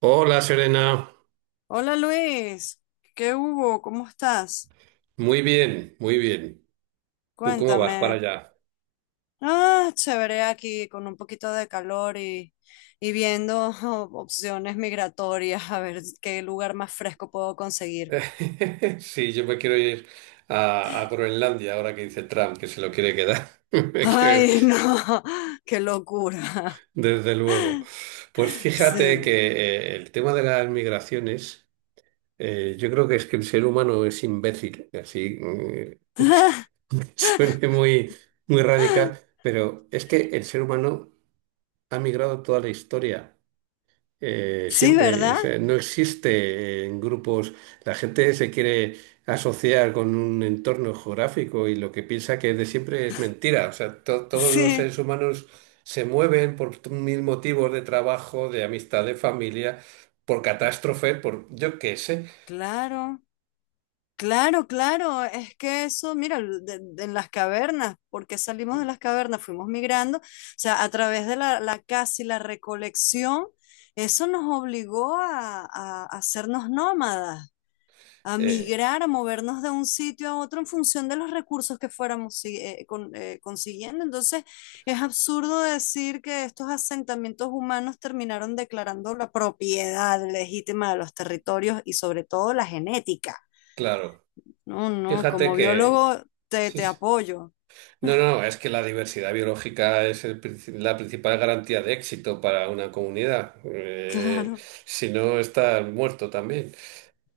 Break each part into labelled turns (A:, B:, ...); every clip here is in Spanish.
A: Hola Serena,
B: Hola Luis, ¿qué hubo? ¿Cómo estás?
A: muy bien, muy bien. ¿Tú cómo vas
B: Cuéntame.
A: para allá?
B: Ah, chévere aquí con un poquito de calor y viendo opciones migratorias, a ver qué lugar más fresco puedo conseguir.
A: Sí, yo me quiero ir a Groenlandia ahora que dice Trump que se lo quiere quedar. Me quiero ir,
B: Ay, no, qué locura.
A: desde luego. Pues fíjate
B: Sí.
A: que el tema de las migraciones, yo creo que es que el ser humano es imbécil, así aunque suene muy, muy radical, pero es que el ser humano ha migrado toda la historia. eh,
B: Sí,
A: siempre. O
B: ¿verdad?
A: sea, no existe en grupos, la gente se quiere asociar con un entorno geográfico y lo que piensa que es de siempre es mentira. O sea, todos los
B: Sí,
A: seres humanos se mueven por mil motivos de trabajo, de amistad, de familia, por catástrofe, por yo qué sé.
B: claro. Claro, claro, es que eso, mira, en las cavernas, ¿porque salimos de las cavernas? Fuimos migrando, o sea, a través de la caza y la recolección, eso nos obligó a, a hacernos nómadas, a
A: Eh,
B: migrar, a movernos de un sitio a otro en función de los recursos que fuéramos consiguiendo. Entonces, es absurdo decir que estos asentamientos humanos terminaron declarando la propiedad legítima de los territorios y sobre todo la genética.
A: claro,
B: No, no,
A: fíjate
B: como
A: que.
B: biólogo te,
A: Sí,
B: te
A: sí.
B: apoyo.
A: No, no, es que la diversidad biológica es el la principal garantía de éxito para una comunidad. Eh,
B: Claro,
A: si no, estás muerto también.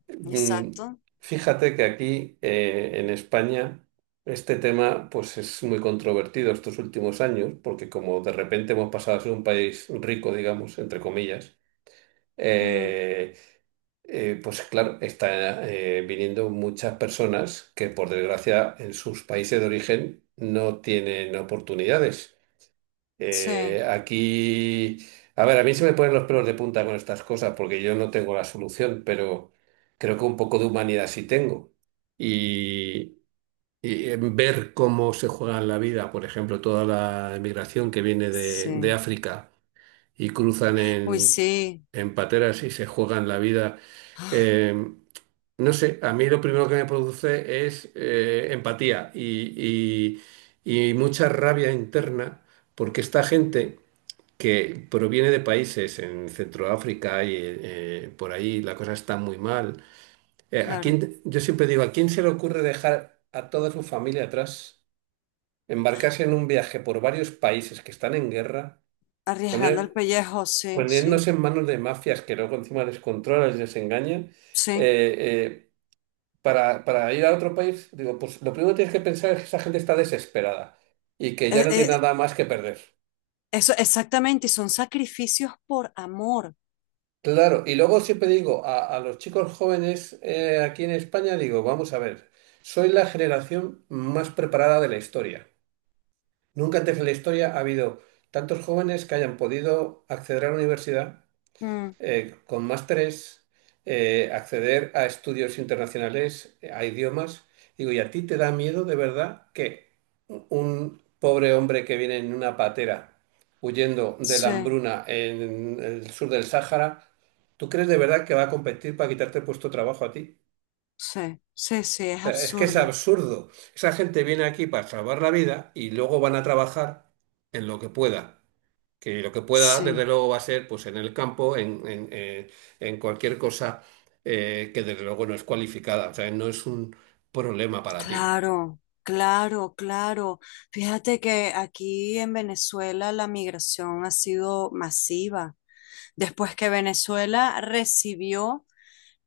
A: Mm,
B: exacto.
A: fíjate que aquí, en España, este tema pues es muy controvertido estos últimos años, porque como de repente hemos pasado a ser un país rico, digamos, entre comillas,
B: Mm,
A: eh, pues claro, está viniendo muchas personas que por desgracia en sus países de origen no tienen oportunidades.
B: sí,
A: Aquí, a ver, a mí se me ponen los pelos de punta con estas cosas porque yo no tengo la solución, pero creo que un poco de humanidad sí tengo. Y, y ver cómo se juegan la vida, por ejemplo, toda la emigración que viene de
B: sí.
A: África y cruzan
B: Uy,
A: en,
B: sí,
A: en pateras y se juegan la vida. eh, no sé, a mí lo primero que me produce es empatía y mucha rabia interna, porque esta gente que proviene de países en Centroáfrica y por ahí la cosa está muy mal,
B: claro.
A: yo siempre digo, ¿a quién se le ocurre dejar a toda su familia atrás, embarcarse en un viaje por varios países que están en guerra,
B: Arriesgando el
A: poner,
B: pellejo, sí,
A: ponernos
B: sí,
A: en manos de mafias que luego encima les controlan y les engañan?
B: sí.
A: Eh, eh, para ir a otro país, digo, pues lo primero que tienes que pensar es que esa gente está desesperada y que ya
B: Eh,
A: no tiene
B: eh,
A: nada más que perder.
B: eso exactamente, y son sacrificios por amor.
A: Claro, y luego siempre digo a los chicos jóvenes aquí en España, digo, vamos a ver, soy la generación más preparada de la historia. Nunca antes en la historia ha habido tantos jóvenes que hayan podido acceder a la universidad
B: Mm,
A: con másteres, acceder a estudios internacionales, a idiomas. Digo, ¿y a ti te da miedo de verdad que un pobre hombre que viene en una patera huyendo de la
B: sí,
A: hambruna en el sur del Sáhara, ¿tú crees de verdad que va a competir para quitarte el puesto de trabajo a ti?
B: sí, sí, sí, es
A: Sea, es que es
B: absurdo.
A: absurdo. Esa gente viene aquí para salvar la vida y luego van a trabajar en lo que pueda. Que lo que pueda, desde
B: Sí.
A: luego, va a ser pues en el campo, en cualquier cosa que desde luego no es cualificada. O sea, no es un problema para ti.
B: Claro, claro, claro. Fíjate que aquí en Venezuela la migración ha sido masiva. Después que Venezuela recibió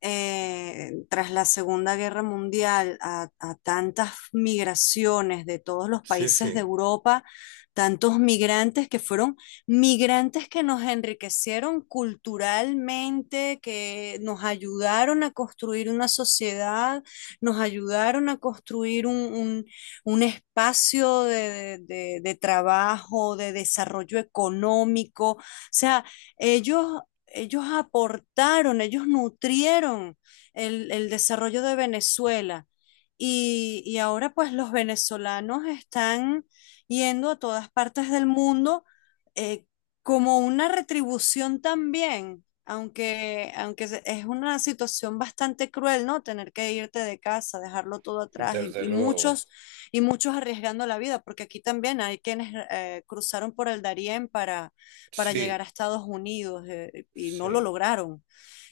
B: tras la Segunda Guerra Mundial a tantas migraciones de todos los
A: Sí,
B: países de
A: sí,
B: Europa, tantos migrantes que fueron migrantes que nos enriquecieron culturalmente, que nos ayudaron a construir una sociedad, nos ayudaron a construir un espacio de, de trabajo, de desarrollo económico. O sea, ellos ellos aportaron, ellos nutrieron el desarrollo de Venezuela. Y ahora pues los venezolanos están yendo a todas partes del mundo eh, como una retribución también, aunque, es una situación bastante cruel, ¿no? Tener que irte de casa, dejarlo todo atrás y,
A: desde
B: y
A: luego.
B: muchos, y muchos arriesgando la vida, porque aquí también hay quienes cruzaron por el Darién para llegar a
A: Sí,
B: Estados Unidos y no lo
A: sí.
B: lograron.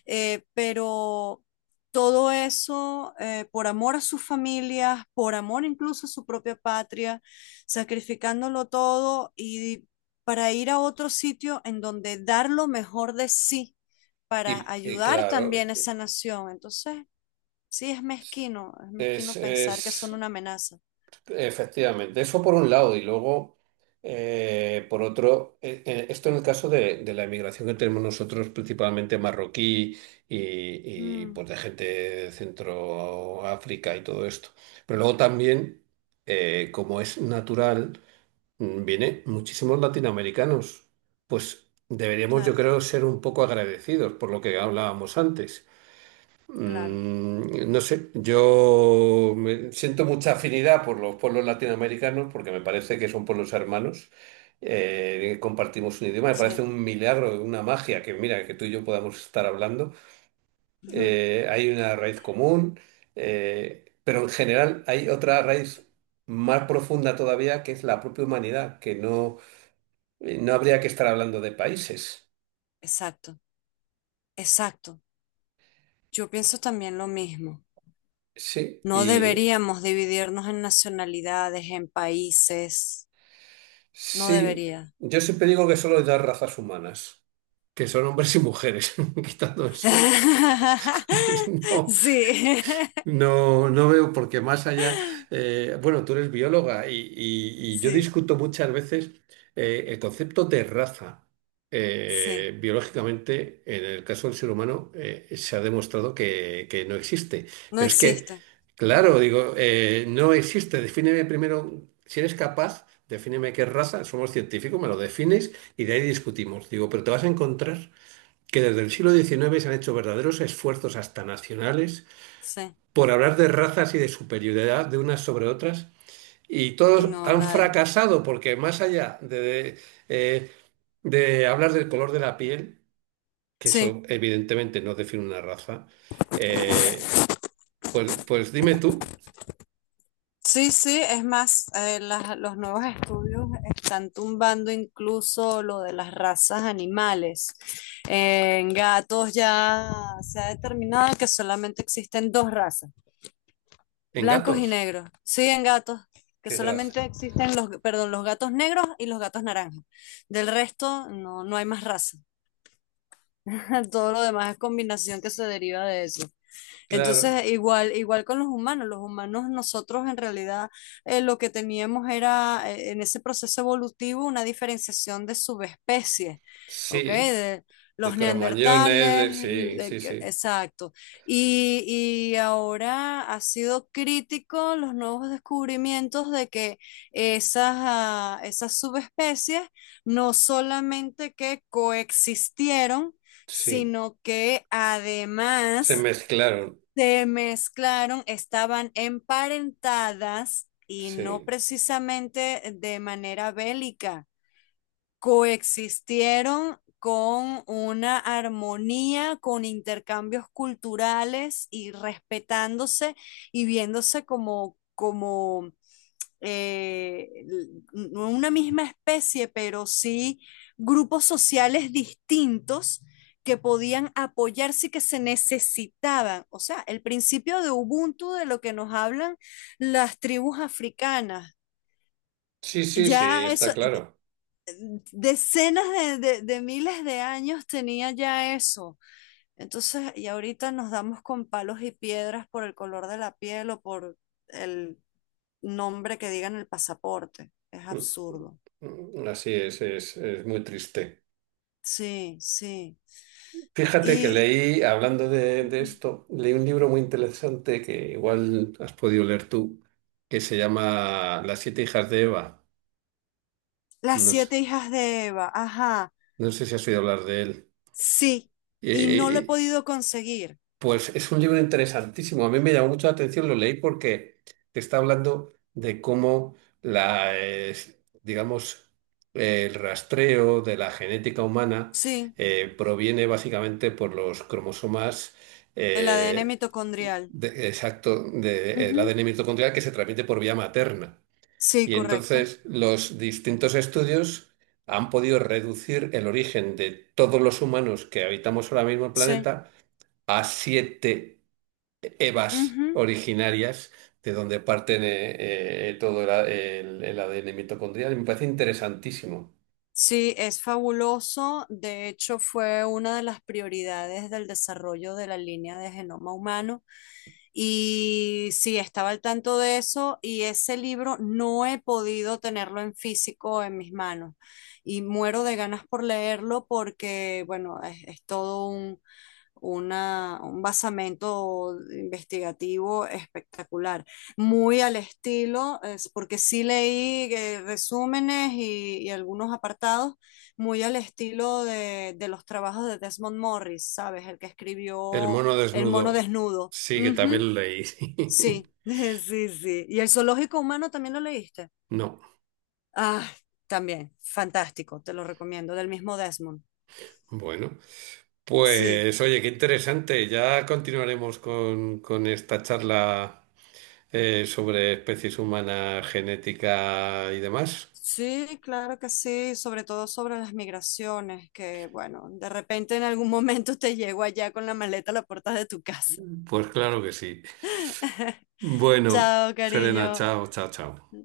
B: Pero todo eso, por amor a sus familias, por amor incluso a su propia patria, sacrificándolo todo y para ir a otro sitio en donde dar lo mejor de sí, para
A: Y
B: ayudar
A: claro,
B: también a esa nación. Entonces, sí, es mezquino pensar que son
A: es
B: una amenaza.
A: efectivamente, eso por un lado y luego, por otro, esto en el caso de la emigración que tenemos nosotros, principalmente marroquí y,
B: Mm,
A: pues de gente de Centro África y todo esto. Pero luego también, como es natural, viene muchísimos latinoamericanos. Pues deberíamos, yo
B: claro,
A: creo, ser un poco agradecidos por lo que hablábamos antes.
B: claro,
A: No sé, siento mucha afinidad por los pueblos latinoamericanos porque me parece que son pueblos hermanos, compartimos un idioma, me parece
B: sí.
A: un milagro, una magia que mira, que tú y yo podamos estar hablando.
B: Ujú.
A: Hay una raíz común, pero en general hay otra raíz más profunda todavía que es la propia humanidad, que no, no habría que estar hablando de países.
B: Exacto, exacto. Yo pienso también lo mismo.
A: Sí,
B: No
A: y.
B: deberíamos dividirnos en nacionalidades, en países. No
A: Sí,
B: debería.
A: yo siempre digo que solo hay dos razas humanas, que son hombres y mujeres, quitando eso. No.
B: Sí,
A: No, no veo porque más allá, bueno, tú eres bióloga y, y yo
B: sí,
A: discuto muchas veces el concepto de raza.
B: sí.
A: Biológicamente, en el caso del ser humano, se ha demostrado que, no existe.
B: No
A: Pero es que,
B: existe.
A: claro, digo, no existe. Defíneme primero, si eres capaz, defíneme qué raza, somos científicos, me lo defines y de ahí discutimos. Digo, pero te vas a encontrar que desde el siglo XIX se han hecho verdaderos esfuerzos hasta nacionales
B: Sí.
A: por hablar de razas y de superioridad de unas sobre otras. Y
B: Y
A: todos
B: no
A: han
B: la hay.
A: fracasado porque más allá de, eh, de hablar del color de la piel, que
B: Sí,
A: eso evidentemente no define una raza, eh, pues, dime tú,
B: sí, sí. Es más, los nuevos estudios están tumbando incluso lo de las razas animales. En gatos ya se ha determinado que solamente existen dos razas.
A: en
B: Blancos y
A: gatos,
B: negros. Siguen gatos, que
A: qué gracia.
B: solamente existen los, perdón, los gatos negros y los gatos naranjas. Del resto, no, no hay más raza. Todo lo demás es combinación que se deriva de eso.
A: Claro,
B: Entonces, igual, igual con los humanos nosotros en realidad lo que teníamos era en ese proceso evolutivo una diferenciación de subespecies, ¿ok?
A: sí,
B: De
A: de
B: los
A: cromañones,
B: neandertales,
A: sí, sí, sí,
B: exacto. Y, y ahora ha sido crítico los nuevos descubrimientos de que esas, esas subespecies no solamente que coexistieron,
A: sí,
B: sino que
A: se
B: además
A: mezclaron,
B: se mezclaron, estaban emparentadas y no
A: sí,
B: precisamente de manera bélica. Coexistieron con una armonía, con intercambios culturales y respetándose y viéndose como, como eh, no una misma especie, pero sí grupos sociales distintos que podían apoyarse y que se necesitaban. O sea, el principio de Ubuntu de lo que nos hablan las tribus africanas.
A: sí, sí, sí,
B: Ya eso,
A: está claro.
B: decenas de miles de años tenía ya eso. Entonces, y ahorita nos damos con palos y piedras por el color de la piel o por el nombre que diga en el pasaporte. Es
A: Mm,
B: absurdo.
A: Así es, muy triste.
B: Sí, sí.
A: Fíjate que
B: Y
A: leí, hablando de esto, leí un libro muy interesante que igual has podido leer tú, que se llama Las siete hijas de Eva.
B: las
A: No sé,
B: siete hijas de Eva, ajá,
A: si has oído hablar de él.
B: sí.
A: Eh,
B: Y no
A: eh,
B: lo he
A: eh,
B: podido conseguir.
A: Pues es un libro interesantísimo. A mí me llamó mucho la atención, lo leí porque te está hablando de cómo la, eh, digamos, el rastreo de la genética humana
B: Sí,
A: proviene básicamente por los cromosomas
B: el ADN
A: eh,
B: mitocondrial.
A: exacto del
B: Ujú.
A: ADN mitocondrial que se transmite por vía materna.
B: Sí,
A: Y
B: correcto.
A: entonces los distintos estudios han podido reducir el origen de todos los humanos que habitamos ahora mismo el
B: Sí.
A: planeta a siete evas
B: Ujú.
A: originarias de donde parten todo el, a- el- el ADN mitocondrial. Y me parece interesantísimo.
B: Sí, es fabuloso. De hecho, fue una de las prioridades del desarrollo de la línea de genoma humano. Y sí, estaba al tanto de eso y ese libro no he podido tenerlo en físico en mis manos. Y muero de ganas por leerlo porque, bueno, es todo una, un basamento investigativo espectacular, muy al estilo, es porque sí leí resúmenes y algunos apartados, muy al estilo de los trabajos de Desmond Morris, ¿sabes? El que
A: El
B: escribió
A: mono
B: El mono
A: desnudo,
B: desnudo.
A: sí, que
B: Ujú.
A: también lo leí.
B: Sí, sí, sí. ¿Y el zoológico humano también lo leíste?
A: No,
B: Ah, también, fantástico, te lo recomiendo, del mismo Desmond.
A: bueno.
B: Sí.
A: Pues oye, qué interesante. Ya continuaremos con esta charla sobre especies humanas, genética y demás.
B: Sí, claro que sí, sobre todo sobre las migraciones, que bueno, de repente en algún momento te llego allá con la maleta a la puerta de tu casa.
A: Pues claro que sí. Bueno,
B: Chao,
A: Serena,
B: cariño.
A: chao, chao, chao.